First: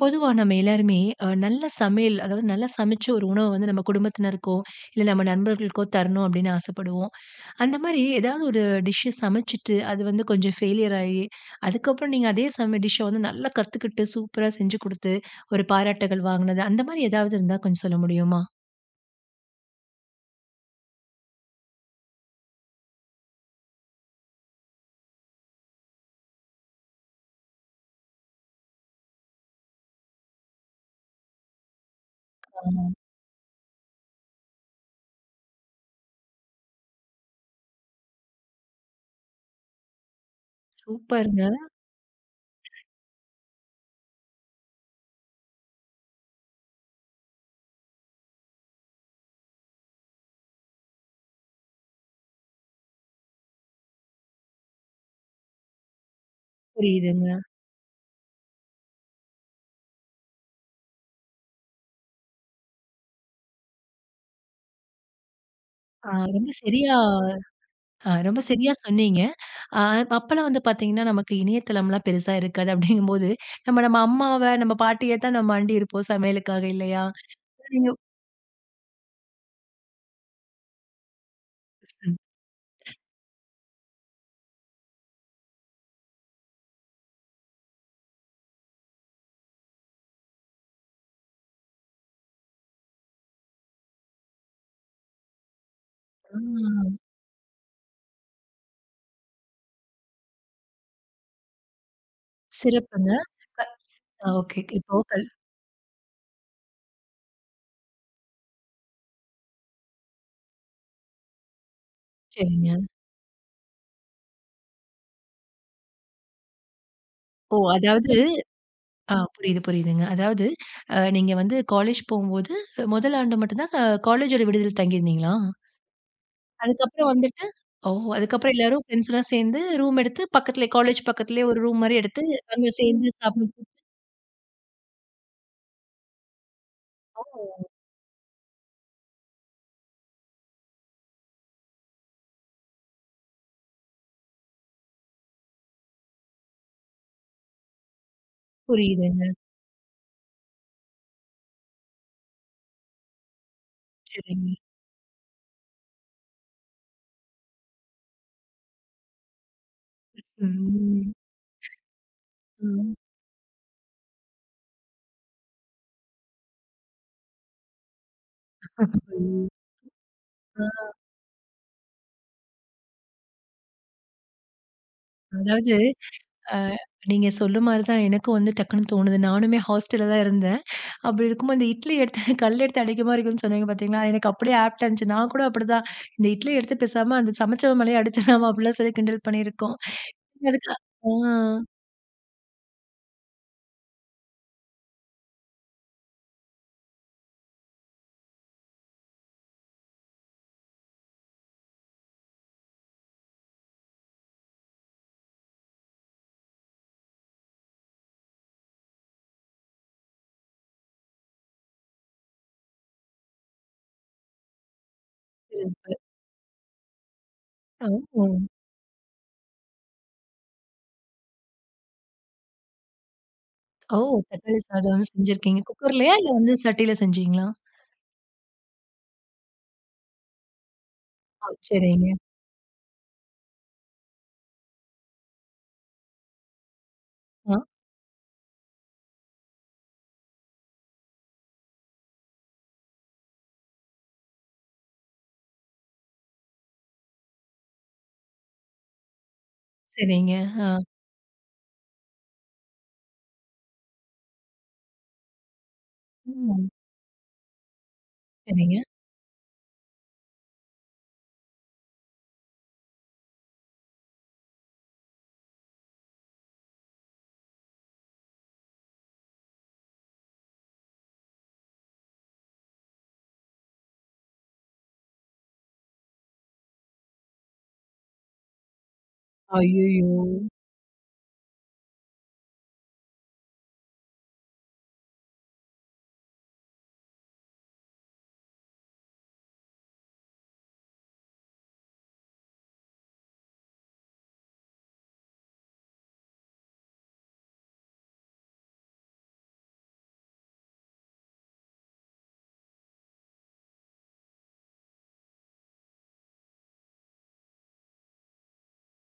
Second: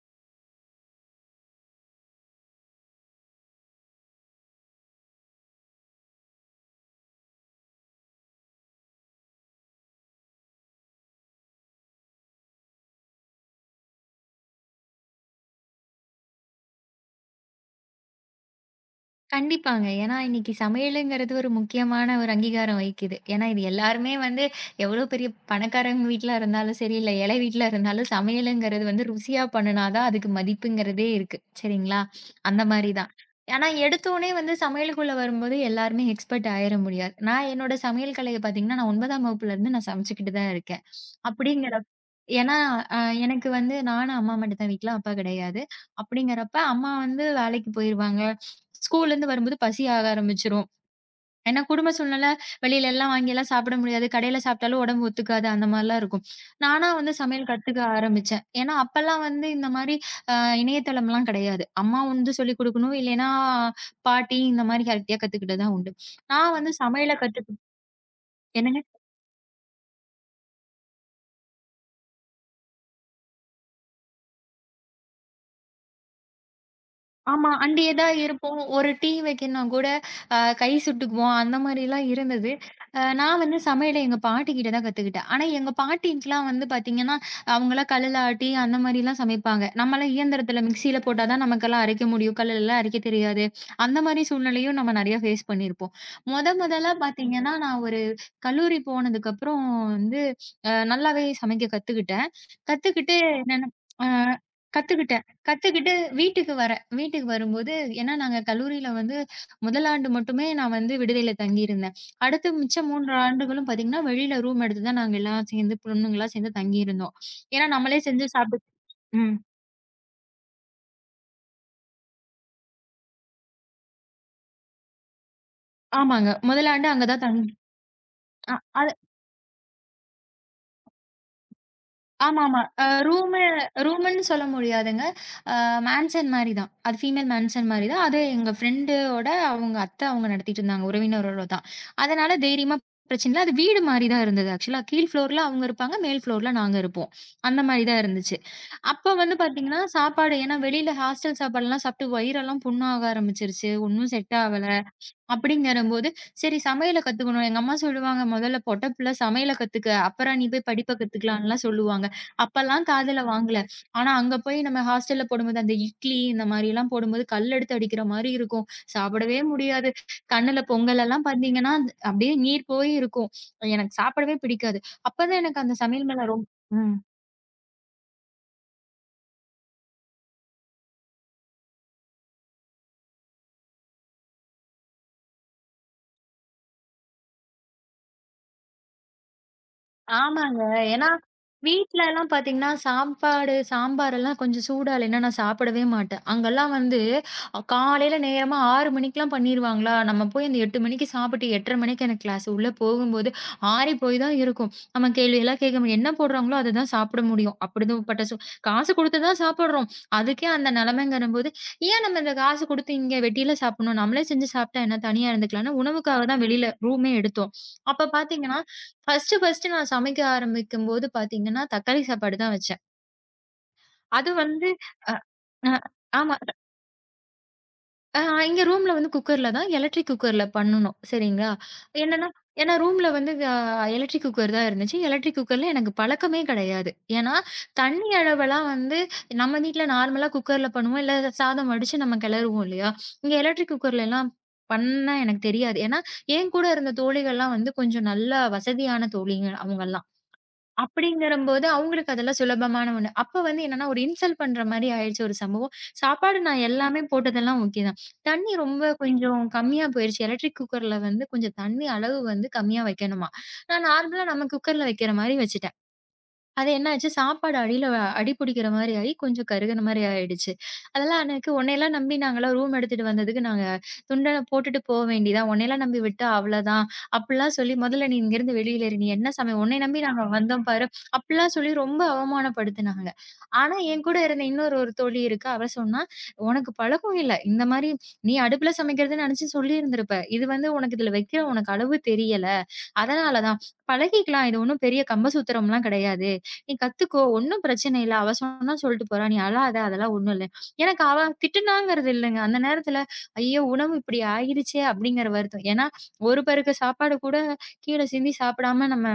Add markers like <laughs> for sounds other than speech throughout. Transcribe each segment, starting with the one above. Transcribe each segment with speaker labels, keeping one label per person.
Speaker 1: பொதுவா நம்ம எல்லாருமே நல்ல சமையல், அதாவது நல்லா சமைச்சு ஒரு உணவ வந்து நம்ம குடும்பத்தினருக்கோ, இல்ல நம்ம நண்பர்களுக்கோ தரணும் அப்படின்னு ஆசைப்படுவோம். அந்த மாரி ஏதாவது ஒரு டிஷ் சமைச்சுட்டு, அது வந்து கொஞ்சம் ஃபெயிலியர் ஆயி, அதுக்கப்புறம் நீங்க அதே சம டிஷ்ஷ வந்து நல்லா கத்துக்கிட்டு, சூப்பரா செஞ்சு குடுத்து, ஒரு பாராட்டுகள் வாங்குனது, அந்த மாரி ஏதாவது இருந்தா கொஞ்சம் சொல்ல முடியுமா?
Speaker 2: கண்டிப்பாங்க. ஏன்னா இன்னைக்கு சமையலுங்கிறது ஒரு முக்கியமான ஒரு அங்கீகாரம் வகிக்குது. ஏன்னா இது எல்லாருமே வந்து, எவ்வளோ பெரிய பணக்காரங்க வீட்ல இருந்தாலும் சரி, இல்ல ஏழை வீட்ல இருந்தாலும் சமையலுங்கிறது வந்து ருசியா பண்ணுனா தான் அதுக்கு மதிப்புங்கிறதே இருக்கு. சரிங்களா? அந்த
Speaker 1: ஆ,
Speaker 2: மாரி தான். ஆனா எடுத்தோனே வந்து சமையலுக்குள்ள வரும்போது எல்லாருமே எக்ஸ்பர்ட் ஆயிற முடியாது. நான் என்னோட சமையல் கலைய பார்த்தீங்கன்னா, நான் 9ஆம் வகுப்புலருந்து நான் சமைச்சுக்கிட்டு தான் இருக்கேன்.
Speaker 1: சூப்பர்ங்க.
Speaker 2: அப்படிங்கிறப் ஏன்னா அ எனக்கு வந்து நானும் அம்மா மட்டும் தான் வீட்ல, அப்பா கிடையாது. அப்படிங்கிறப்ப அம்மா வந்து வேலைக்கு போயிருவாங்க. ஸ்கூல்லேருந்து வரும்போது பசி ஆக ஆரம்பிச்சுரும். ஏன்னா குடும்ப சூழ்நிலை வெளியில எல்லாம் வாங்கிலாம் சாப்பிட முடியாது. கடையில சாப்பிட்டாலும் உடம்பு ஒத்துக்காது அந்த மாரிலாம் இருக்கும். நானா வந்து
Speaker 1: புரியுதுங்க.
Speaker 2: சமையல் கத்துக்க ஆரம்பிச்சேன். ஏன்னா அப்பலாம் வந்து இந்த மாரி அ இணையதளம்லாம் கிடையாது. அம்மா வந்து சொல்லிக் குடுக்கணும். இல்லைன்னா பாட்டி இந்த மாரி ஹெல்த்தியா கத்துக்கிட்டது தான் உண்டு.
Speaker 1: ஆ ரொம்ப
Speaker 2: நான் வந்து
Speaker 1: சரியா
Speaker 2: சமையல கத்துக்கு
Speaker 1: ஆ ரொம்ப சரியா
Speaker 2: என்னங்க?
Speaker 1: சொன்னீங்க. அ அப்பலாம் வந்து பார்த்தீங்கன்னா, நமக்கு இணையதளம்லாம் பெருசா இருக்காது. அப்படிங்கும்போது, நம்ம நம்ம அம்மாவ, நம்ம பாட்டிய தான் நம்ம அண்டி இருப்போம் சமையலுக்காக இல்லையா?
Speaker 2: ஆமா. அண்டியே
Speaker 1: நீங்க
Speaker 2: தான் இருப்போம். ஒரு டீ வைக்கணும்னா கூட கை சுட்டுக்குவோம். அந்த மாரிலாம்
Speaker 1: ம்.
Speaker 2: இருந்தது. நான் வந்து சமையல எங்க பாட்டிகிட்ட தான் கத்துக்கிட்டேன். ஆனா எங்க பாட்டிக்குலாம் வந்து பார்த்தீங்கன்னா, அவங்கலாம் கல்லுல ஆட்டி அந்த மாரிலாம் சமைப்பாங்க. நம்மலாம் இயந்திரத்தில மிக்ஸியில போட்டா தான் நமக்கெல்லாம் அரைக்க முடியும். கல்லுலலாம் அரைக்க தெரியாது. அந்த மாரி சூழ்நிலையும் நம்ம நெறையா ஃபேஸ் பண்ணியிருப்போம்.
Speaker 1: ஆ,
Speaker 2: மொத மொதலா பார்த்தீங்கன்னா, நான் ஒரு கல்லூரி போனதுக்கப்புறம் வந்து அ நல்லாவே சமைக்க கத்துக்கிட்டேன்.
Speaker 1: சிறப்புங்க.
Speaker 2: கத்துக்கிட்டு
Speaker 1: க
Speaker 2: என்னன்னா அ
Speaker 1: ஓகே. இப்போ
Speaker 2: கத்துக்கிட்டு
Speaker 1: கல்
Speaker 2: கத்துக்கிட்டு வீட்டுக்கு வரேன். வீட்டுக்கு வரும்போது ஏன்னா நாங்க கல்லூரியில வந்து முதல் ஆண்டு மட்டுமே நான் வந்து விடுதியில தங்கியிருந்தேன். அடுத்து
Speaker 1: சரிங்க.
Speaker 2: மிச்சம் 3 ஆண்டுகளும் பார்த்தீங்கன்னா, வெளியில ரூம் எடுத்து தான் நாங்க எல்லாம் சேர்ந்து பொண்ணுங்களா சேர்ந்து தங்கியிருந்தோம்.
Speaker 1: ஓ!
Speaker 2: ஏன்னா நம்மளே
Speaker 1: அதாவது
Speaker 2: செஞ்சு சாப்பிட்டு.
Speaker 1: ஆ
Speaker 2: ம்.
Speaker 1: புரியுது, புரியுதுங்க. அதாவது நீங்க வந்து காலேஜ் போம்போது, முதல் ஆண்டு மட்டும் தான் காலேஜோட விடுதியில தங்கியிருந்தீங்களா?
Speaker 2: ஆமாங்க. முதல் ஆண்டு அங்க
Speaker 1: அதுக்கப்புறம்
Speaker 2: தான்
Speaker 1: வந்துட்டு
Speaker 2: தங்கி.
Speaker 1: ஓ! அதுக்கப்புறம்
Speaker 2: அ
Speaker 1: எல்லாரும்
Speaker 2: அது
Speaker 1: ஃப்ரெண்ட்ஸ்லாம் சேர்ந்து ரூம் எடுத்து பக்கத்திலே காலேஜ் பக்கத்திலேயே ஒரு ரூம் மாரி எடுத்து,
Speaker 2: ஆமாமா.
Speaker 1: அங்க
Speaker 2: அ
Speaker 1: சேர்ந்து
Speaker 2: ரூமு
Speaker 1: சாப்பிட்டு
Speaker 2: ரூமுன்னு சொல்ல முடியாதுங்க. அ மேன்ஷன் மாரி தான். அது ஃபீமேல் மேன்ஷன்
Speaker 1: ஓ!
Speaker 2: மாரி தான். அது எங்க ஃப்ரெண்டோட அவங்க அத்தை அவங்க நடத்திட்டு இருந்தாங்க. உறவினரோட தான். அதனால தைரியமா பிரச்சனை இல்ல. அது வீடு மாரி தான் இருந்தது. ஆக்சுவலா கீழ் ஃப்ளோர்ல அவங்க இருப்பாங்க. மேல் ஃப்ளோர்ல நாங்க இருப்போம். அந்த மாரி தான் இருந்துச்சு. அப்ப
Speaker 1: புரியுதுங்க.
Speaker 2: வந்து பார்த்தீங்கன்னா, சாப்பாடு ஏன்னா வெளியில ஹாஸ்டல் சாப்பாடுலாம் சாப்பிட்டு வயிறெல்லாம் புண்ணாக ஆரம்பிச்சுருச்சு. ஒண்ணும் செட்
Speaker 1: சரிங்க.
Speaker 2: ஆவல. அப்படிங்கிறம்போது, சரி சமையல கத்துக்கணும். எங்க அம்மா சொல்லுவாங்க, "முதல்ல பொட்ட புள்ள சமையல கத்துக்க. அப்புறம் நீ போய் படிப்ப
Speaker 1: ம்.
Speaker 2: கத்துக்கலாம்லாம்" சொல்லுவாங்க. அப்பலாம்
Speaker 1: ம்.
Speaker 2: காதுல வாங்கல. ஆனா, அங்க போய் நம்ம ஹாஸ்டல்ல போடும்போது, அந்த இட்லி இந்த மாரிலாம் போடும்போது கல் எடுத்து அடிக்கிற மாரி இருக்கும். சாப்பிடவே
Speaker 1: ம்.
Speaker 2: முடியாது. கண்ணுல
Speaker 1: ஆ,
Speaker 2: பொங்கலெல்லாம் பார்த்தீங்கன்னா, அப்படியே நீர் போய் இருக்கும். எனக்கு சாப்பிடவே பிடிக்காது. அப்பதான் எனக்கு
Speaker 1: அதாவது
Speaker 2: அந்த சமையல் மேல ரொம்
Speaker 1: அ
Speaker 2: ம்.
Speaker 1: நீங்க சொல்ல மாரி தான் எனக்கும் வந்து டக்குன்னு தோணுது. நானுமே ஹாஸ்டல்ல தான் இருந்தேன். அப்படி இருக்கும்போது இந்த இட்லி எடுத்து <laughs> கல் எடுத்து அடிக்குமா இருக்குன்னு சொன்னீங்க பார்த்தீங்களா? எனக்கு அப்படியே ஆப்ட்டா இருந்துச்சு. நான் கூட அப்படிதான் இந்த இட்லி எடுத்து பேசாம அந்த சமைச்சவன் மேலயே அடிச்சிடலாமா அப்படிலாம் சொல்லி கிண்டல் பண்ணியிருக்கோம்.
Speaker 2: ஆமாங்க.
Speaker 1: அதுக்கு
Speaker 2: ஏன்னா,
Speaker 1: ஆ
Speaker 2: வீட்லலாம் பார்த்தீங்கன்னா, சாப்பாடு சாம்பாரெல்லாம் கொஞ்சம் சூடா இல்லைன்னா நான் சாப்பிடவே மாட்டேன். அங்கலாம் வந்து காலையில நேரமா 6 மணிக்கெல்லாம் பண்ணிருவாங்களா, நம்ம போய் அந்த 8 மணிக்கு சாப்பிட்டு 8:30 மணிக்கு எனக்கு கிளாஸ். உள்ள போகும்போது ஆறி போய் தான் இருக்கும். நம்ம கேள்வியெல்லாம் கேட்க முடியும். என்ன போடுறாங்களோ அத தான் சாப்பிட முடியும். அப்படிப்பட்ட சூ காசு குடுத்து தான் சாப்பிடுறோம். அதுக்கே அந்த நிலைமைங்கிறபோது, ஏன் நம்ம இந்த காசு குடுத்து இங்க வெளியில சாப்பிடணும்? நம்மளே செஞ்சு சாப்பிட்டா என்ன? தனியா இருந்துக்கலாம்ன்னு
Speaker 1: சரி.
Speaker 2: உணவுக்காக தான் வெளியில ரூமே எடுத்தோம். அப்ப
Speaker 1: ஓ!
Speaker 2: பார்த்தீங்கன்னா, ஃபர்ஸ்ட்டு ஃபர்ஸ்ட்டு நான் சமைக்க ஆரம்பிக்கும்போது பார்த்தீங்கன்னா, தக்காளி சாப்பாடு தான் வச்சேன்.
Speaker 1: ஓ!
Speaker 2: அது
Speaker 1: தக்காளி
Speaker 2: வந்து
Speaker 1: சாதம் செஞ்சிருக்கீங்க.
Speaker 2: அ
Speaker 1: குக்கர்லயா இல்ல
Speaker 2: ஆமா.
Speaker 1: வந்து சட்டியில செஞ்சீங்களா?
Speaker 2: அ எங்க ரூம்ல வந்து குக்கர்ல தான் எலக்ட்ரிக் குக்கர்ல பண்ணணும்.
Speaker 1: ஆ
Speaker 2: சரிங்களா?
Speaker 1: சரிங்க.
Speaker 2: என்னன்னா ஏன்னா ரூம்ல வந்து அ எலக்ட்ரிக் குக்கர் தான் இருந்துச்சு. எலக்ட்ரிக் குக்கர்ல எனக்கு பழக்கமே கிடையாது. ஏன்னா,
Speaker 1: ஆ
Speaker 2: தண்ணி அளவெல்லாம் வந்து நம்ம வீட்ல நார்மலா குக்கர்ல பண்ணுவோம். இல்ல சாதம் வடிச்சு நம்ம கிளறுவோம் இல்லையா? இங்க எலக்ட்ரிக் குக்கர்லலாம் பண்ண எனக்கு தெரியாது. ஏன்னா, என் கூட இருந்த தோழிகள்லாம் வந்து கொஞ்சம் நல்லா வசதியான தோழிங்க அவங்கலாம்.
Speaker 1: சரிங்க. ஆ,
Speaker 2: அப்படிங்கிறம்போது, அவங்களுக்கு அதெல்லாம் சுலபமான ஒண்ணு. அப்ப வந்து என்னன்னா, ஒரு இன்சல்ட் பண்ற மாரி ஆயிடுச்சு ஒரு சம்பவம். சாப்பாடு நான்
Speaker 1: ம்.
Speaker 2: எல்லாமே போட்டதெல்லாம் ஓகே தான். தண்ணி
Speaker 1: சரிங்க.
Speaker 2: ரொம்ப கொஞ்சம் கம்மியா போயிருச்சு. எலக்ட்ரிக் குக்கர்ல வந்து கொஞ்சம் தண்ணி அளவு வந்து கம்மியா வைக்கணுமாம். நான் நார்மலா நம்ம குக்கர்ல வைக்கிற மாரி வச்சுட்டேன். அது என்ன ஆச்சு, சாப்பாடு அடியில அடி பிடிக்கிற மாரி ஆயி, கொஞ்சம் கருகுன மாரி ஆயிடுச்சு. அதெல்லாம் எனக்கு உன்னையெல்லாம் நம்பி நாங்கலாம் ரூம் எடுத்துட்டு வந்ததுக்கு நாங்க துண்டன போட்டுட்டு போ வேண்டியதா, உன்னையெல்லாம் நம்பி விட்டா அவ்ளதான். அப்படிலாம் சொல்லி, "முதல்ல நீ இங்கேருந்து வெளியில இரு. நீ என்ன சமை உன்னைய நம்பி
Speaker 1: ஐய்யயோ!
Speaker 2: நாங்க வந்தோம் பாரு." அப்படிலாம் சொல்லி ரொம்ப அவமானப்படுத்துனாங்க. ஆனா, என் கூட இருந்த இன்னொரு தோழி இருக்கா. அவ சொன்னா, "உனக்கு பழக்கம் இல்ல. இந்த மாரி நீ அடுப்புல சமைக்கிறதுன்னு நெனச்சு சொல்லியிருந்திருப்ப. இது வந்து உனக்கு இதுல வைக்கிற உனக்கு அளவு தெரியல." அதனால தான். பழகிக்கலாம். இது ஒண்ணும் பெரிய கம்பசூத்திரம்லாம் கிடையாது. நீ கத்துக்கோ. ஒண்ணும் பிரச்சனை இல்ல. அவ சொன்னா சொல்ட்டு போறா. நீ அழாத. அதெல்லாம் ஒண்ணும் இல்ல. எனக்கு அவ திட்டுனாங்கிறது இல்லங்க. அந்த நேரத்துல, ஐயோ! உணவு இப்படி ஆயிருச்சே! அப்படிங்கிற வருத்தம். ஏன்னா, ஒரு பருக்க சாப்பாடு கூட கீழ சிந்தி சாப்பிடாம நம்ம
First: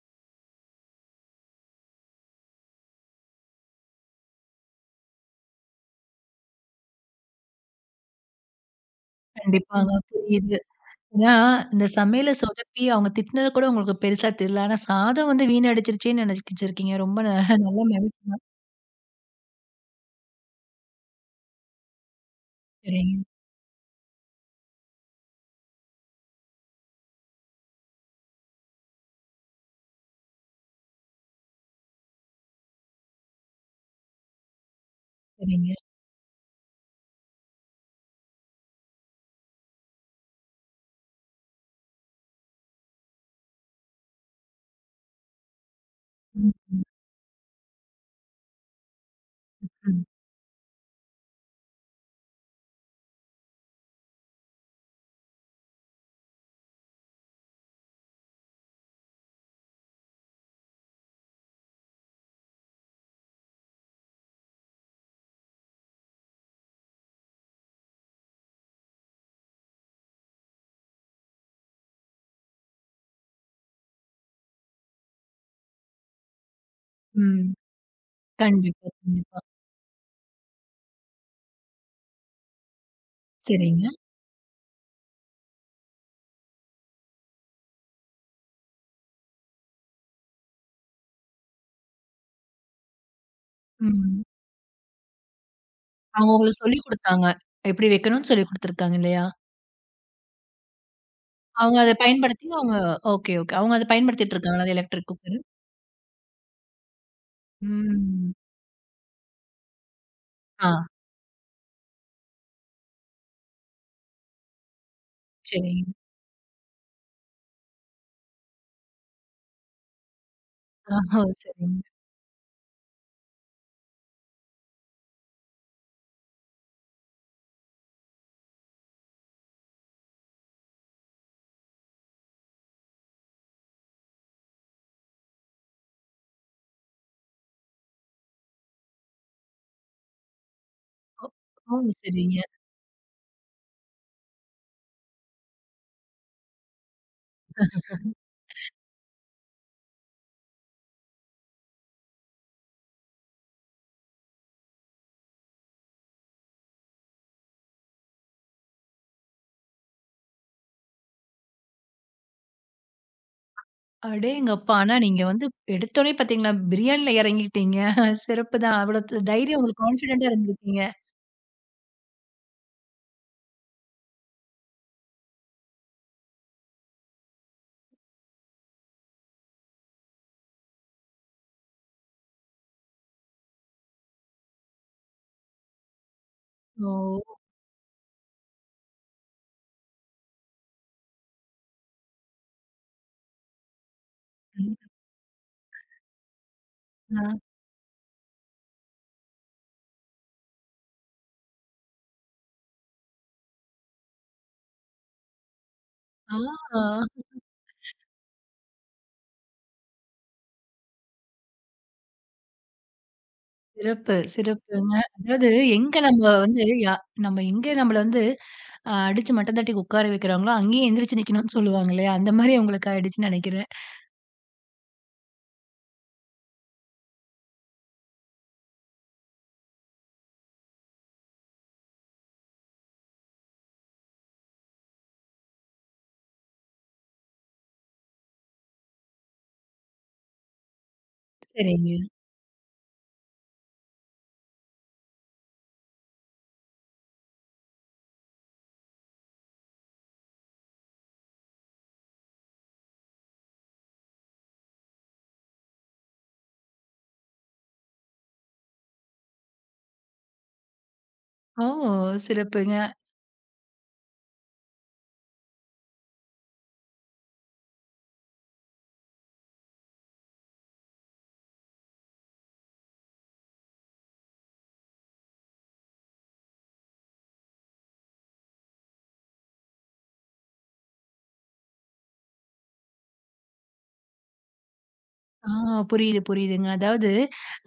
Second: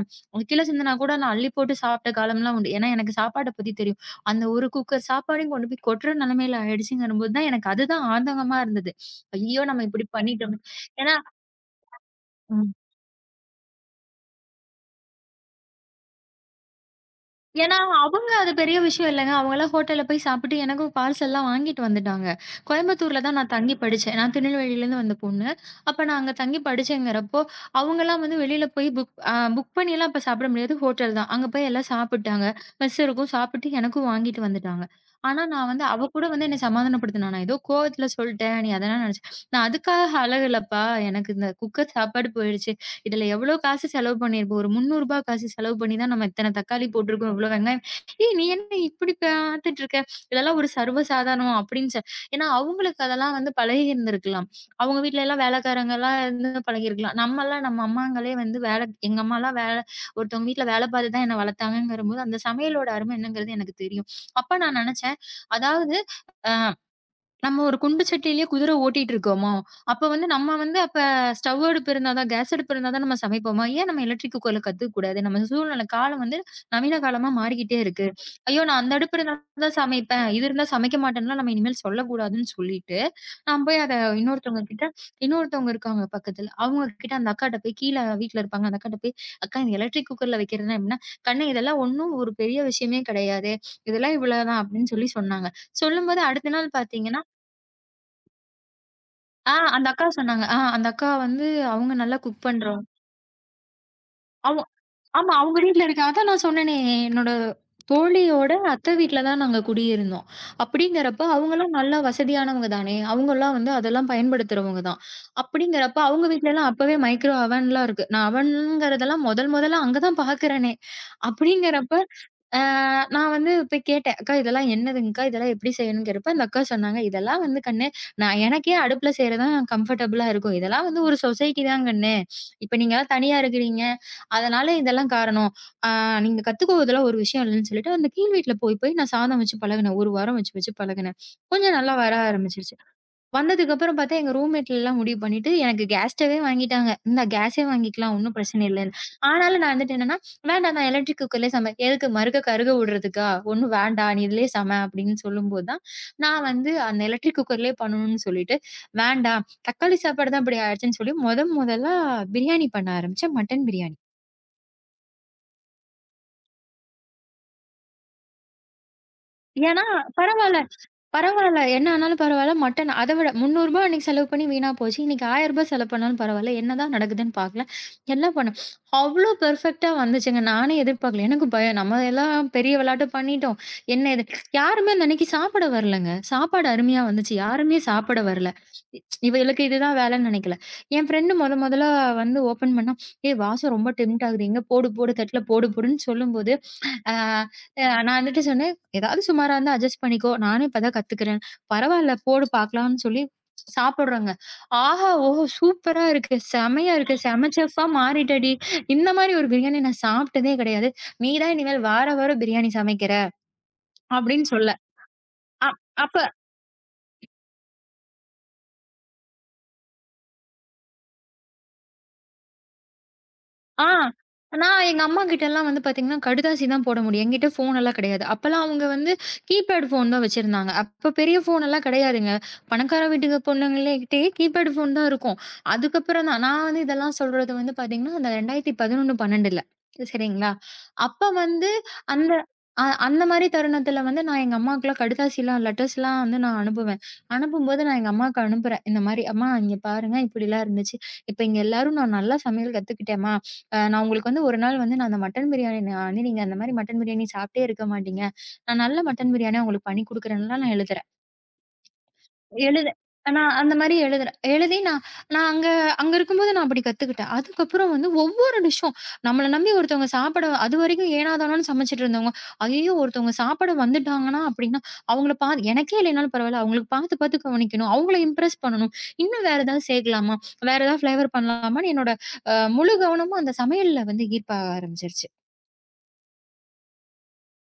Speaker 2: கீழ சிந்துனா கூட நான் அள்ளி போட்டு சாப்பிட்ட காலம்லாம் உண்டு. ஏன்னா, எனக்கு சாப்பாட்ட பத்தி தெரியும். அந்த ஒரு குக்கர் சாப்பாடையும் கொண்டு போய் கொட்டுற நிலைமையில ஆயிடுச்சுங்கிறபோது தான் எனக்கு அதுதான் ஆதங்கமா இருந்தது. ஐயோ! நம்ம
Speaker 1: கண்டிப்பாங்க. ம்.
Speaker 2: இப்படி
Speaker 1: புரியுது.
Speaker 2: பண்ணிட்டோமே! ஏன்னா
Speaker 1: ஏன்னா, இந்த சமையல சொதப்பி அவங்க திட்டினது கூட உங்களுக்கு பெருசா தெரியல. ஆனா சாதம் வந்து வீணடிச்சிருச்சேன்னு நினைச்சிருக்கீங்க. ரொம்ப <laughs>
Speaker 2: ஏன்னா,
Speaker 1: நல்ல மனசு
Speaker 2: அவங்க
Speaker 1: தான்.
Speaker 2: அது பெரிய விஷயம் இல்லங்க. அவங்கலாம் ஹோட்டல்ல போய் சாப்பிட்டு எனக்கும் பார்சல்லாம் வாங்கிட்டு வந்துட்டாங்க.
Speaker 1: சரிங்க,
Speaker 2: கோயம்புத்தூர்ல தான் நான் தங்கி படிச்சேன். நான் திருநெல்வேலியிலேருந்து வந்த பொண்ணு. அப்ப நான் அங்க தங்கி படிச்சேங்கிறப்போ, அவங்கலாம் வந்து வெளியில போய் புக் பண்ணிலாம் அப்ப சாப்பிட முடியாது. ஹோட்டல் தான். அங்க போய் எல்லாம் சாப்பிட்டாங்க. மெஸ் இருக்கும். சாப்பிட்டு எனக்கும் வாங்கிட்டு வந்துட்டாங்க. ஆனா, நான்
Speaker 1: சரிங்க.
Speaker 2: வந்து அவ கூட வந்து என்ன சமாதானப்படுத்துனா, "நான் ஏதோ கோவத்துல சொல்ட்டேன். நீ அதெல்லாம் நெனச்ச." நான் அதுக்காக அழகலப்பா. எனக்கு இந்த குக்கர் சாப்பாடு போயிடுச்சு. இதுல எவ்வளோ காசு செலவு பண்ணியிருப்போம். ஒரு ரூ. 300 காசு செலவு பண்ணி தான் நம்ம
Speaker 1: ம்,
Speaker 2: இத்தன தக்காளி போட்டிருக்கோம், இவ்வளோ வெங்காயம். "ஏய்! நீ என்ன இப்படி பார்த்துட்டு இருக்க?
Speaker 1: ம்,
Speaker 2: இதெல்லாம் ஒரு சர்வசாதாரணம்" அப்படின்னு சொ ஏன்னா அவங்களுக்கு அதெல்லாம் வந்து பழகி இருந்திருக்கலாம். அவங்க வீட்ல எல்லாம் வேலைக்காரங்கலாம் இருந்து பழகியிருக்கலாம். நம்மலாம் நம்ம எல்லாம் நம்ம அம்மாங்களே வந்து வேல எங்க அம்மாலாம் வேல ஒருத்தவங்க வீட்ல வேல பார்த்து தான் என்ன வளர்த்தாங்கங்கிறபோது, அந்த சமையலோட அருமை என்னங்கிறது எனக்கு தெரியும். அப்ப நான் நெனச்சேன், அதாவது அ நம்ம ஒரு குண்டு சட்டியிலேயே குதிரை ஓட்டிட்டு இருக்கோமா? அப்ப வந்து நம்ம வந்து அப்ப ஸ்டவ் அடுப்பு இருந்தா தான், கேஸ் அடுப்பு இருந்தா தான் நம்ம சமைப்போமா? ஏன் நம்ம எலக்ட்ரிக் குக்கர்ல கத்துக்கக்கூடாது? நம்ம சூழ்நிலை காலம் வந்து நவீன காலமா
Speaker 1: ம்.
Speaker 2: மாறிக்கிட்டே இருக்கு. ஐயோ! நான்
Speaker 1: கண்டிப்பா,
Speaker 2: அந்த அடுப்பு இருந்தா
Speaker 1: கண்டிப்பா.
Speaker 2: தான் சமைப்பேன். இது இருந்தா சமைக்க மாட்டேன்லாம் நம்ம இனிமேல் சொல்லக்கூடாதுன்னு சொல்லிட்டு, நான் போய்
Speaker 1: சரிங்க.
Speaker 2: அத இன்னொருத்தவங்க கிட்ட இன்னொருத்தவங்க இருக்காங்க பக்கத்துல. அவங்க கிட்ட அந்த அக்காட்ட போய் கீழ வீட்ல இருப்பாங்க. அந்த அக்காட்ட போய், "அக்கா இந்த எலக்ட்ரிக் குக்கர்ல வைக்கிறதுனா எப்படின்னா, கண்ணு இதெல்லாம் ஒண்ணும் ஒரு பெரிய விஷயமே கிடையாது. இதெல்லாம்
Speaker 1: ம்.
Speaker 2: இவ்வளவுதான்" அப்படின்னு சொல்லி சொன்னாங்க. சொல்லும்போது
Speaker 1: அவங்க
Speaker 2: அடுத்த
Speaker 1: உங்களுக்கு
Speaker 2: நாள்
Speaker 1: சொல்லிக்
Speaker 2: பார்த்தீங்கன்னா
Speaker 1: குடுத்தாங்க. எப்படி வைக்கணும்னு சொல்லிக் குடுத்துருக்காங்க இல்லையா?
Speaker 2: ஆ அந்த அக்கா சொன்னாங்க. அந்த அக்கா வந்து
Speaker 1: அவங்க அத
Speaker 2: அவங்க நல்லா குக்
Speaker 1: பயன்படுத்தி அவங்க
Speaker 2: பண்றவங்க.
Speaker 1: Okay, okay. அவங்க அத பயன்படுத்திட்டு
Speaker 2: அவ்
Speaker 1: இருக்காங்களா? அந்த எலக்ட்ரிக்
Speaker 2: ஆமா.
Speaker 1: குக்கரு?
Speaker 2: அவங்க வீட்ல இருக்கு. அதான் நான் சொன்னேனே, என்னோட
Speaker 1: ம்.
Speaker 2: தோழியோட அத்தை வீட்ல தான் நாங்க குடியிருந்தோம்.
Speaker 1: ஆ,
Speaker 2: அப்படிங்கிறப்ப அவங்கலாம் நல்லா வசதியானவங்க தானே! அவங்கலாம் வந்து அதெல்லாம் பயன்படுத்துறவங்க தான்.
Speaker 1: சரிங்க.
Speaker 2: அப்படிங்கிறப்ப அவங்க வீட்லலாம் அப்பவே மைக்ரோ அவன்லாம் இருக்கு. நான் அவன்ங்கிறதெல்லாம் முதல்ல அங்க தான் பார்க்குறேனே!
Speaker 1: ஓஹோ! சரிங்க.
Speaker 2: அப்படிங்கிறப்ப அ நான் வந்து போய் கேட்டேன். "அக்கா இதெல்லாம் என்னதுங்க்கா? இதெல்லாம் எப்படி செய்யணும்னு?" கேட்டப்ப அந்த அக்கா சொன்னாங்க, "இதெல்லாம் வந்து கண்ணு, நான் எனக்கே அடுப்புல செய்றது தான் கம்ஃபர்டபுளா இருக்கும். இதெல்லாம் வந்து ஒரு சொசைட்டி தான் கண்ணு. இப்ப நீங்கலாம் தனியா இருக்கிறீங்க. அதனால இதெல்லாம் காரணம். ஆ நீங்க கத்துக்குவதெல்லாம் ஒரு விஷயம் இல்லன்னு சொல்லிட்டு, அந்த கீழ் வீட்ல போய் போய் நான் சாதம் வச்சு பழகுனேன். 1 வாரம் வச்சு வச்சு பழகுனேன்.
Speaker 1: ஓ, ஓ!
Speaker 2: கொஞ்சம் நல்லா வர
Speaker 1: சரிங்க.
Speaker 2: ஆரம்பிச்சுருச்சு. வந்ததுக்கப்புறம் பார்த்தா, எங்க ரூம்மேட்லாம் முடிவு பண்ணிட்டு, எனக்கு கேஸ் ஸ்டவ்வே வாங்கிட்டாங்க. "இந்தா கேஸே வாங்கிக்கலாம். ஒண்ணும் பிரச்சனை இல்லன்னு." ஆனாலும் நான் வந்துட்டு என்னன்னா, "வேண்டாம் நான் எலக்ட்ரிக் குக்கர்லயே சமை எதுக்கு மறுக்க கருக விடுறதுக்கா? ஒண்ணும் வேண்டாம். நீ இதுலயே சம." அப்படின்னு சொல்லும்போது தான், நான் வந்து அந்த எலக்ட்ரிக் குக்கர்லயே பண்ணணும்னு சொல்லிட்டு, "வேண்டாம் தக்காளி சாப்பாடு தான் இப்படி ஆயிடுச்சுன்னு" சொல்லி மொத மொதலா பிரியாணி பண்ண ஆரம்பிச்சேன். மட்டன் பிரியாணி.
Speaker 1: அடேங்கப்பா! ஆனா நீங்க வந்து எடுத்தோனே பார்த்தீங்களா, பிரியாணில இறங்கிட்டீங்க. <laughs> சிறப்பு தான். அவ்வளவு தைரியம் உங்களுக்கு
Speaker 2: ஏன்னா
Speaker 1: கான்ஃபிடென்ட்டா
Speaker 2: பரவால்ல,
Speaker 1: இருந்திருக்கீங்க.
Speaker 2: பரவால்ல. என்ன ஆனாலும் பரவால்ல. மட்டன் அத விட ரூ. 300 அன்னைக்கு செலவு பண்ணி வீணா போச்சு. இன்னைக்கு ரூ. 1000 செலவு பண்ணாலும் பரவால்ல. என்னதான் நடக்குதுன்னு பார்க்கல. எல்லாம் பண்ணோம். அவ்ளோ பெர்ஃபெக்ட்டா வந்துச்சுங்க. நானே எதிர்பார்க்கல. எனக்கு பயம். நம்ம எல்லாம் பெரிய விளையாட்டு பண்ணிட்டோம். என்ன இது. யாருமே அந்த அன்னைக்கு சாப்பிட வரலங்க. சாப்பாடு
Speaker 1: ஓ!
Speaker 2: அருமையா வந்துச்சு. யாருமே சாப்பிட வரல. இவளுக்கு இதுதான் வேலைன்னு நெனைக்கல. என் ஃப்ரெண்ட் மொத மொதலா வந்து ஓப்பன் பண்ணா, "ஏய் வாசம் ரொம்ப டெம்ப்ட் ஆகுது. எங்க
Speaker 1: ம்.
Speaker 2: போடு போடு தட்டுல போடு போடுன்னு" சொல்லும்போது ஆ,
Speaker 1: ஆ.
Speaker 2: அ நான் வந்துட்டு சொன்னேன், "ஏதாவது சுமாரா இருந்தா அட்ஜஸ்ட் பண்ணிக்கோ. நானும் இப்ப தான் கத்துக்கிறேன். பரவால்ல போடு பார்க்கலாம்னு" சொல்லி சாப்பிடுறோங்க. ஆஹா! ஓஹோ! சூப்பரா
Speaker 1: ஆ.
Speaker 2: இருக்கு. செமையா இருக்கு. செம செஃப்பா மாறிட்டடி. இந்த மாரி ஒரு பிரியாணி நான் சாப்பிட்டதே கிடையாது. நீ தான் இனிமேல் வார வாரம் பிரியாணி சமைக்கிற
Speaker 1: சிறப்பு,
Speaker 2: அப்படின்னு சொல்ல.
Speaker 1: சிறப்புங்க. அதாவது
Speaker 2: அ
Speaker 1: எங்க
Speaker 2: அப்ப
Speaker 1: நம்ம வந்து யா நம்ம எங்க நம்மள வந்து அடிச்சு மட்டம் தட்டி உட்கார வைக்கிறாங்களோ, அங்கேயே எந்திரிச்சு நிக்கணும்னு சொல்லுவாங்க இல்லையா? அந்த மாரி உங்களுக்கு ஆயிடுச்சுன்னு நினைக்கிறேன்.
Speaker 2: ஆ. நான் எங்க அம்மாகிட்டலாம் வந்து பார்த்தீங்கன்னா, கடுதாசி தான் போட முடியும். என்கிட்ட ஃபோனெல்லாம் கிடையாது. அப்பலாம் அவங்க வந்து கீபேட் ஃபோன் தான் வச்சிருந்தாங்க. அப்ப பெரிய ஃபோனெல்லாம் கிடையாதுங்க. பணக்கார வீட்டுக்கு பொண்ணுங்கள்கிட்டயே கீபேட் ஃபோன் தான் இருக்கும். அதுக்கப்புறம் தான் நான் வந்து இதெல்லாம் சொல்றது வந்து பார்த்தீங்கன்னா, அந்த 2011, 12ல சரிங்களா? அப்ப வந்து
Speaker 1: சரிங்க.
Speaker 2: அந்த அ அந்த மாரி தருணத்தில வந்து நான் எங்க அம்மாவுக்குலாம் கடுதாசிலாம், லெட்டர்ஸ்லாம் வந்து நான் அனுப்புவேன். அனுப்பும்போது நான் எங்க அம்மாவுக்கு அனுப்புறேன். இந்த மாரி, "அம்மா இங்க பாருங்க, இப்படிலாம் இருந்துச்சு. இப்ப இங்க எல்லாரும் நான் நல்லா சமையல் கத்துக்கிட்டேன்ம்மா. நான் உங்களுக்கு வந்து ஒரு நாள் வந்து நான் அந்த மட்டன் பிரியாணி நான் வந்து நீங்க அந்த மாரி மட்டன் பிரியாணி சாப்பிட்டே இருக்க மாட்டீங்க. நான் நல்ல மட்டன் பிரியாணியா உங்களுக்கு பண்ணி குடுக்குறேன்லாம் நான் எழுதல.
Speaker 1: ஓ! சிறப்புங்க.
Speaker 2: எழுத நான் அந்த மாரி எழுதுறேன். எழுதி நான் நான் அங்க அங்க இருக்கும்போது நான் அப்படி கத்துக்கிட்டேன். அதுக்கப்புறம் வந்து ஒவ்வொரு டிஷ்ஷும் நம்மள நம்பி ஒருத்தவங்க சாப்பிட அதுவரைக்கும் ஏனாதானோன்னு சமைச்சுட்டு இருந்தவங்க, ஐயய்யோ! ஒருத்தவங்க சாப்பிட வந்துட்டாங்கன்னா அப்படின்னா, அவங்கள பா எனக்கே இல்லைனாலும் பரவாயில்ல. அவங்களுக்கு பார்த்து பார்த்து கவனிக்கணும். அவங்கள இம்ப்ரெஸ் பண்ணணும். இன்னும் வேற ஏதாவது சேர்க்கலாமா? வேற ஏதாவது ஃப்ளேவர் பண்ணலாமான்னு என்னோட முழு கவனமும் அந்த சமையல்ல வந்து ஈர்க்க ஆரம்பிச்சுருச்சு.
Speaker 1: ஆ புரியுது, புரியுதுங்க. அதாவது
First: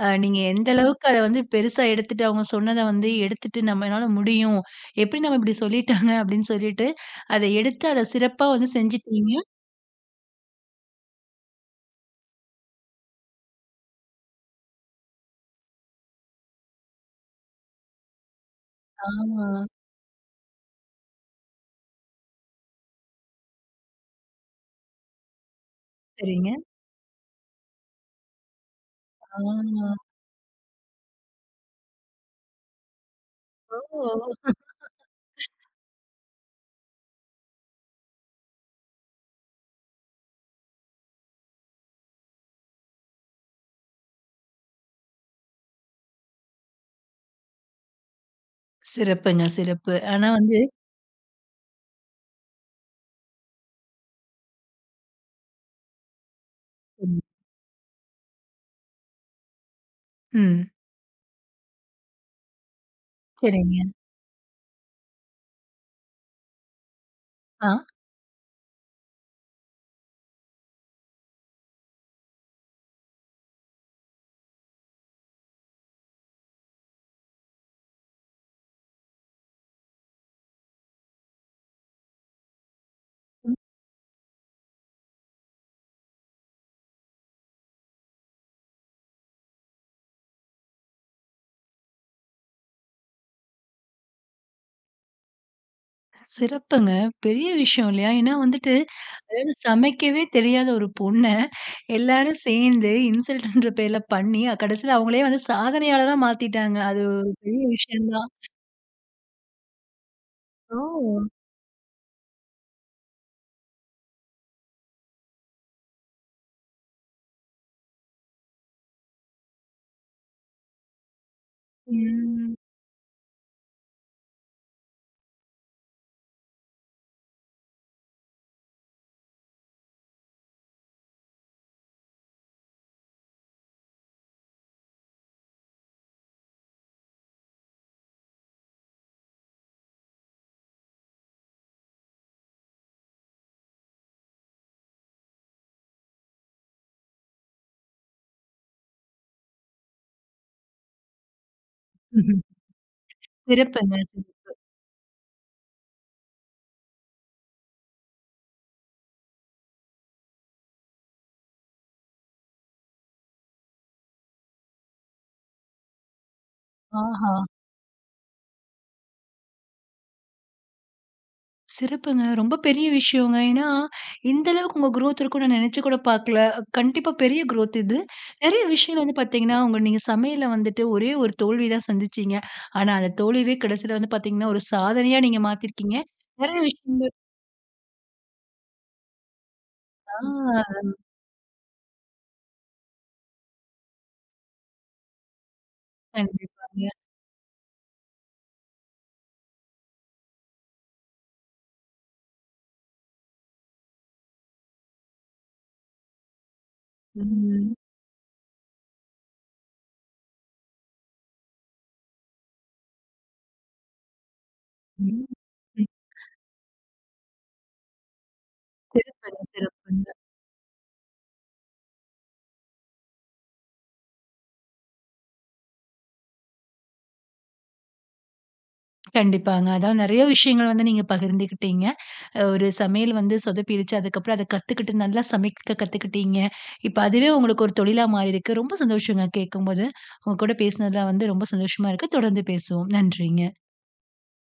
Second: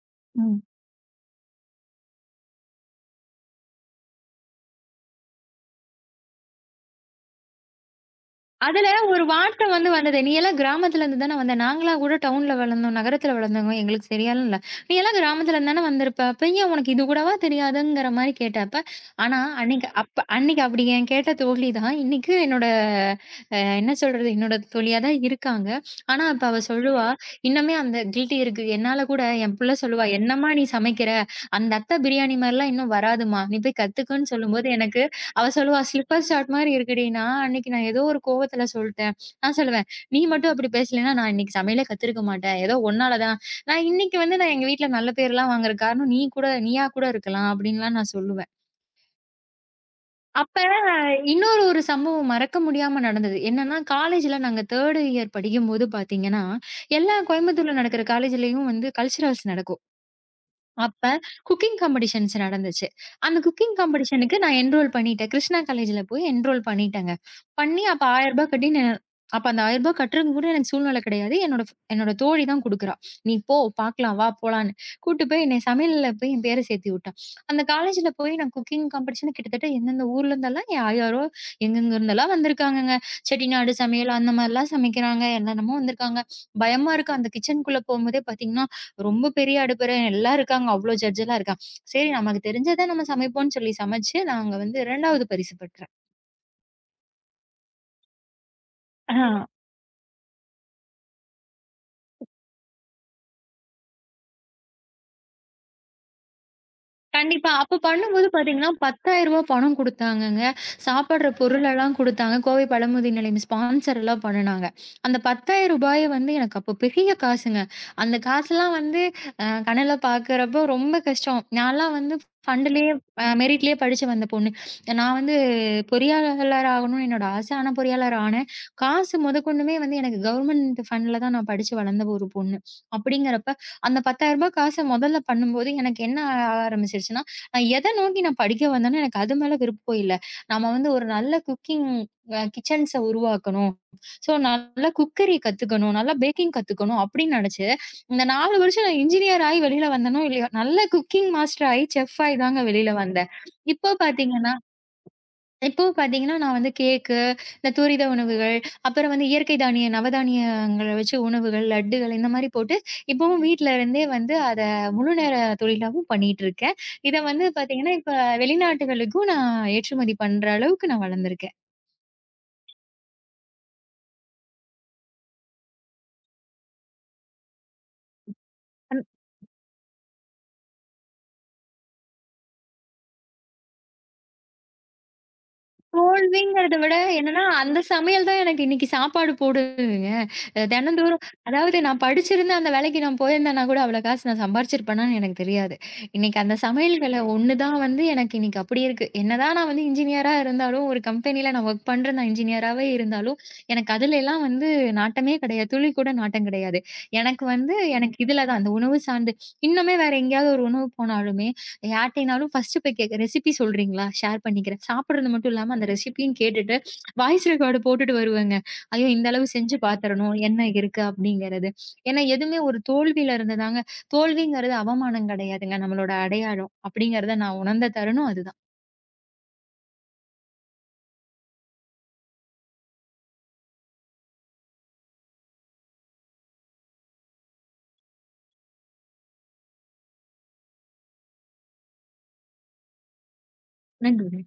Speaker 1: நீங்க
Speaker 2: ம்.
Speaker 1: எந்த அளவுக்கு அத வந்து பெருசா எடுத்துட்டு, அவங்க சொன்னத வந்து எடுத்துட்டு நம்மனால முடியும். எப்படி நம்ம இப்படி சொல்லிட்டாங்க அப்படின்னு சொல்லிட்டு, அத எடுத்து அத சிறப்பா வந்து
Speaker 2: அதுல ஒரு
Speaker 1: செஞ்சுட்டீங்க.
Speaker 2: வார்த்தை வந்து வந்தது. "நீ எல்லாம் கிராமத்துல இருந்து தானே வந்த. நாங்கலாம் கூட டவுன்ல வளர்ந்தோம். நகரத்துல வளர்ந்தவங்க. எங்களுக்கு சரியாலும் இல்ல. நீ எல்லாம் கிராமத்துல இருந்து தானே வந்திருப்ப. அப்ப ஏன் உனக்கு இது கூடவா தெரியாதுங்கிற" மாரி கேட்டப்ப,
Speaker 1: ஆ
Speaker 2: ஆனா அன்னைக்கு அப்ப அன்னைக்கு அப்படி என் கேட்ட தோழி தான் இன்னைக்கு என்னோட என்ன சொல்றது? என்னோட தோழியா தான் இருக்காங்க. ஆனா இப்ப
Speaker 1: சரிங்க.
Speaker 2: அவ சொல்லுவா, சரி. இன்னுமே அந்த கில்ட்டி இருக்கு. என்னால கூட என் புள்ள
Speaker 1: ஆ,
Speaker 2: சொல்லுவா, "என்னம்மா நீ சமைக்கிற? அந்த அத்தை பிரியாணி மாரிலாம் இன்னும் வராதும்மா. நீ போய்
Speaker 1: ஓ!
Speaker 2: கத்துக்கன்னு" சொல்லும்போது எனக்கு அவ சொல்லுவா, "ஸ்லிப்பர் ஷார்ட் மாரி இருக்குடின்னா, அன்னைக்கு நான் ஏதோ ஒரு கோவத்துல சொல்ட்டேன்." நான் சொல்லுவேன், "நீ மட்டும் அப்படி பேசலன்னா, நான் இன்னைக்கு சமையலே கத்துருக்க மாட்டேன். ஏதோ உன்னால தான். நான் இன்னைக்கு வந்து நான் எங்க வீட்ல நல்ல பேர்லாம் வாங்குறதுக்கு காரணம் நீ கூட நீயா கூட இருக்கலாம்." அப்படின்லாம் நான் சொல்லுவேன்.
Speaker 1: சிறப்புங்க, சிறப்பு. ஆனா
Speaker 2: அப்ப
Speaker 1: வந்து
Speaker 2: இன்னொரு ஒரு சம்பவம் மறக்க முடியாம நடந்தது. என்னன்னா, காலேஜ்ல நாங்க 3 இயர் படிக்கும்போது பாத்தீங்கன்னா, எல்லா கோயம்புத்தூர்ல நடக்கிற காலேஜ்லயும் வந்து கல்ச்சுரல்ஸ் நடக்கும்.
Speaker 1: ம்.
Speaker 2: அப்ப குக்கிங் காம்படிஷன்ஸ் நடந்துச்சு. அந்த குக்கிங்
Speaker 1: சரிங்க.
Speaker 2: காம்படிஷனுக்கு நான் என்ரோல் பண்ணிட்டேன். கிருஷ்ணா காலேஜ்ல போய் என்ரோல் பண்ணிட்டேங்க.
Speaker 1: ஆ,
Speaker 2: பண்ணி அப்ப ரூ. 1000 கட்டி ந அப்ப அந்த ரூ. 1000 கட்டுறதுக்கு கூட எனக்கு சூழ்நிலை கிடையாது. என்னோட தோழி தான் குடுக்குறா. "நீ போ பார்க்கலாம், வா போலான்னு." கூட்டு போய் என்னைய சமையல்ல போய் என் பேர சேர்த்தி விட்டா. அந்த காலேஜ்ல போய் நான் குக்கிங் காம்படிஷன் கிட்டத்தட்ட எந்தெந்த ஊர்ல இருந்தெல்லாம் யார் யாரோ எங்கெங்க இருந்தெல்லாம் வந்திருக்காங்கங்க. செட்டிநாடு சமையல் அந்த மாரிலாம் சமைக்கிறாங்க. என்னென்னமோ வந்திருக்காங்க. பயமா இருக்கு அந்த கிச்சனுக்குள்ள போம்போதே பார்த்தீங்கன்னா, ரொம்ப பெரிய அடுப்பறை எல்லாம் இருக்காங்க. அவ்ளோ ஜட்ஜ் எல்லாம் இருக்காங்க. சரி நமக்கு தெரிஞ்சத நம்ம சமைப்போம்ன்னு சொல்லி சமைச்சு, நாங்க வந்து 2வது பரிசு பெற்றேன்.
Speaker 1: சிறப்புங்க. பெரிய விஷயம் இல்லையா? ஏன்னா வந்துட்டு அதாவது சமைக்கவே தெரியாத ஒரு பொண்ண, எல்லாரும் சேர்ந்து இன்சல்ட்ன்ற பேர்ல பண்ணி, கடைசில அவங்களே வந்து சாதனையாளரா மாத்திட்டாங்க. அது ஒரு
Speaker 2: கண்டிப்பா.
Speaker 1: பெரிய
Speaker 2: அப்ப
Speaker 1: விஷயம்
Speaker 2: பண்ணும்போது
Speaker 1: தான்.
Speaker 2: பார்த்தீங்கன்னா, ரூ. 10,000 பணம் குடுத்தாங்கங்க.
Speaker 1: ஓ!
Speaker 2: சாப்படுற பொருளெல்லாம் குடுத்தாங்க. கோவை பழமுதிர் நிலையம் ஸ்பான்சர்லாம் பண்ணுனாங்க. அந்த ரூ. 10,000 வந்து எனக்கு அப்போ பெரிய காசுங்க. அந்த காசுலாம் வந்து அ கனவுல பார்க்குறப்போ ரொம்ப கஷ்டம். நான்லாம் வந்து
Speaker 1: ம்.
Speaker 2: ஃபண்டுலயே மெரிட்லயே படிச்சு வந்த பொண்ணு. நான் வந்து பொறியாளர் ஆகணும்னு என்னோட ஆசை. ஆனா பொறியாளர் ஆனேன். காசு முதற்கொண்டுமே வந்து எனக்கு கவர்மெண்ட் ஃபண்ட்ல தான் நான் படிச்சு வளர்ந்த ஒரு பொண்ணு. அப்படிங்கிறப்ப அந்த ரூ. 10,000 காச முதல்ல பண்ணும்போது, எனக்கு என்ன ஆ ஆரம்பிச்சிருச்சுன்னா, நான் எத நோக்கி நான் படிக்க வந்தேனோ எனக்கு அது மேல விருப்பம் இல்ல. நம்ம வந்து ஒரு நல்ல குக்கிங் அ கிச்சன்ஸ உருவாக்கணும். ஸோ நல்ல குக்கரி கத்துக்கணும், நல்லா பேக்கிங் கத்துக்கணும் அப்படின்னு நெனச்சு, இந்த 4 வருஷம் நான் இன்ஜினியர் ஆயி வெளியில வந்தேனோ இல்லையோ, நல்ல குக்கிங் மாஸ்டர் ஆயி, செஃப் ஆயி தாங்க வெளியில வந்தேன். இப்போ
Speaker 1: சிறப்புங்க. சிறப்பு.
Speaker 2: பாத்தீங்கன்னா இப்போ பார்த்தீங்கன்னா, நான் வந்து கேக்கு, இந்த துரித உணவுகள், அப்புறம் வந்து இயற்கை தானிய நவதானியங்கள வச்சு உணவுகள், லட்டுகள் இந்த மாரி போட்டு, இப்பவும் வீட்ல இருந்தே வந்து அத முழு நேர தொழிலாவும் பண்ணிட்டுருக்கேன். இத
Speaker 1: ஆஹா!
Speaker 2: வந்து பார்த்தீங்கன்னா, இப்ப வெளிநாட்டுகளுக்கும் நான் ஏற்றுமதி பண்ற அளவுக்கு நான் வளர்ந்துருக்கேன்.
Speaker 1: சிறப்புங்க. ரொம்ப பெரிய விஷயங்க. ஏன்னா, இந்த அளவுக்கு உங்க குரோத் இருக்கும்னு நான் நினைச்சு கூட பார்க்கல. கண்டிப்பா பெரிய குரோத் இது. நெறைய விஷயங்கள் வந்து பார்த்தீங்கன்னா, உங்க நீங்க சமையல்ல வந்துட்டு ஒரே ஒரு தோல்வி தான் சந்திச்சீங்க. ஆனா, அந்த தோல்வியே கடைசில வந்து பார்த்தீங்கன்னா, ஒரு சாதனையா நீங்க மாத்திருக்கீங்க. நெறைய
Speaker 2: தோல்விங்கிறத விட
Speaker 1: விஷயங்கள்
Speaker 2: என்னன்னா, அந்த சமையல் தான் எனக்கு இன்னைக்கு சாப்பாடு போடுதுங்க.
Speaker 1: ஆ.
Speaker 2: தினந்தோறும் அதாவது நான் படிச்சிருந்து அந்த வேலைக்கு நான் போயிருந்தேன்னா கூட அவ்வளோ காசு நான் சம்பாரிச்சிருப்பேனான்னு எனக்கு தெரியாது. இன்னைக்கு அந்த
Speaker 1: கண்டிப்பாங்க.
Speaker 2: சமையல்கல ஒண்ணு தான் வந்து எனக்கு இன்னைக்கு அப்படி இருக்கு. என்னதான் நான் வந்து இன்ஜினியரா இருந்தாலும், ஒரு கம்பெனியில நான் ஒர்க் பண்றேன் நான் இன்ஜினியராவே இருந்தாலும், எனக்கு அதுலலாம் வந்து நாட்டமே கிடையாது. துளி கூட நாட்டம் கிடையாது. எனக்கு
Speaker 1: ம்.
Speaker 2: வந்து எனக்கு இதுல தான் அந்த உணவு சார்ந்து இன்னுமே வேற எங்கேயாவது ஒரு உணவு போனாலுமே, யார்ட்டனாலும் ஃபர்ஸ்ட் போய் கேட்க ரெசிபி சொல்றீங்களா? ஷேர் பண்ணிக்கிறேன்.
Speaker 1: ம்.
Speaker 2: சாப்பிடுறது மட்டும் இல்லாம
Speaker 1: ம்.
Speaker 2: அந்த ரெசிபியும் கேட்டுட்டு, வாய்ஸ் ரெக்கார்டு போட்டுட்டு வருவேங்க. ஐயோ! இந்த
Speaker 1: சிறப்புங்க,
Speaker 2: அளவு செஞ்சு
Speaker 1: சிறப்புங்க.
Speaker 2: பார்த்துறணும். என்ன இருக்கு அப்படிங்கிறது. ஏன்னா எதுவுமே ஒரு தோல்வியில இருந்து தாங்க தோல்விங்கிறது அவமானம் கிடையாதுங்க. நம்மளோட அடையாளம் அப்படிங்கிறத நான் உணர்ந்த தருணம் அதுதான்.
Speaker 1: கண்டிப்பாங்க. அதாவது நெறைய விஷயங்கள் வந்து நீங்க பகிர்ந்துக்கிட்டீங்க. ஒரு சமையல் வந்து சொதப்பிருச்சு. அதுக்கப்புறம் அத கத்துக்கிட்டு நல்லா சமைக்க கத்துக்கிட்டீங்க. இப்ப அதுவே உங்களுக்கு ஒரு தொழிலா மாறியிருக்கு. ரொம்ப சந்தோஷங்க கேட்கும்போது. உங்க கூட பேசினதுல வந்து ரொம்ப சந்தோஷமா இருக்கு. தொடர்ந்து பேசுவோம். நன்றிங்க.
Speaker 2: நன்றி.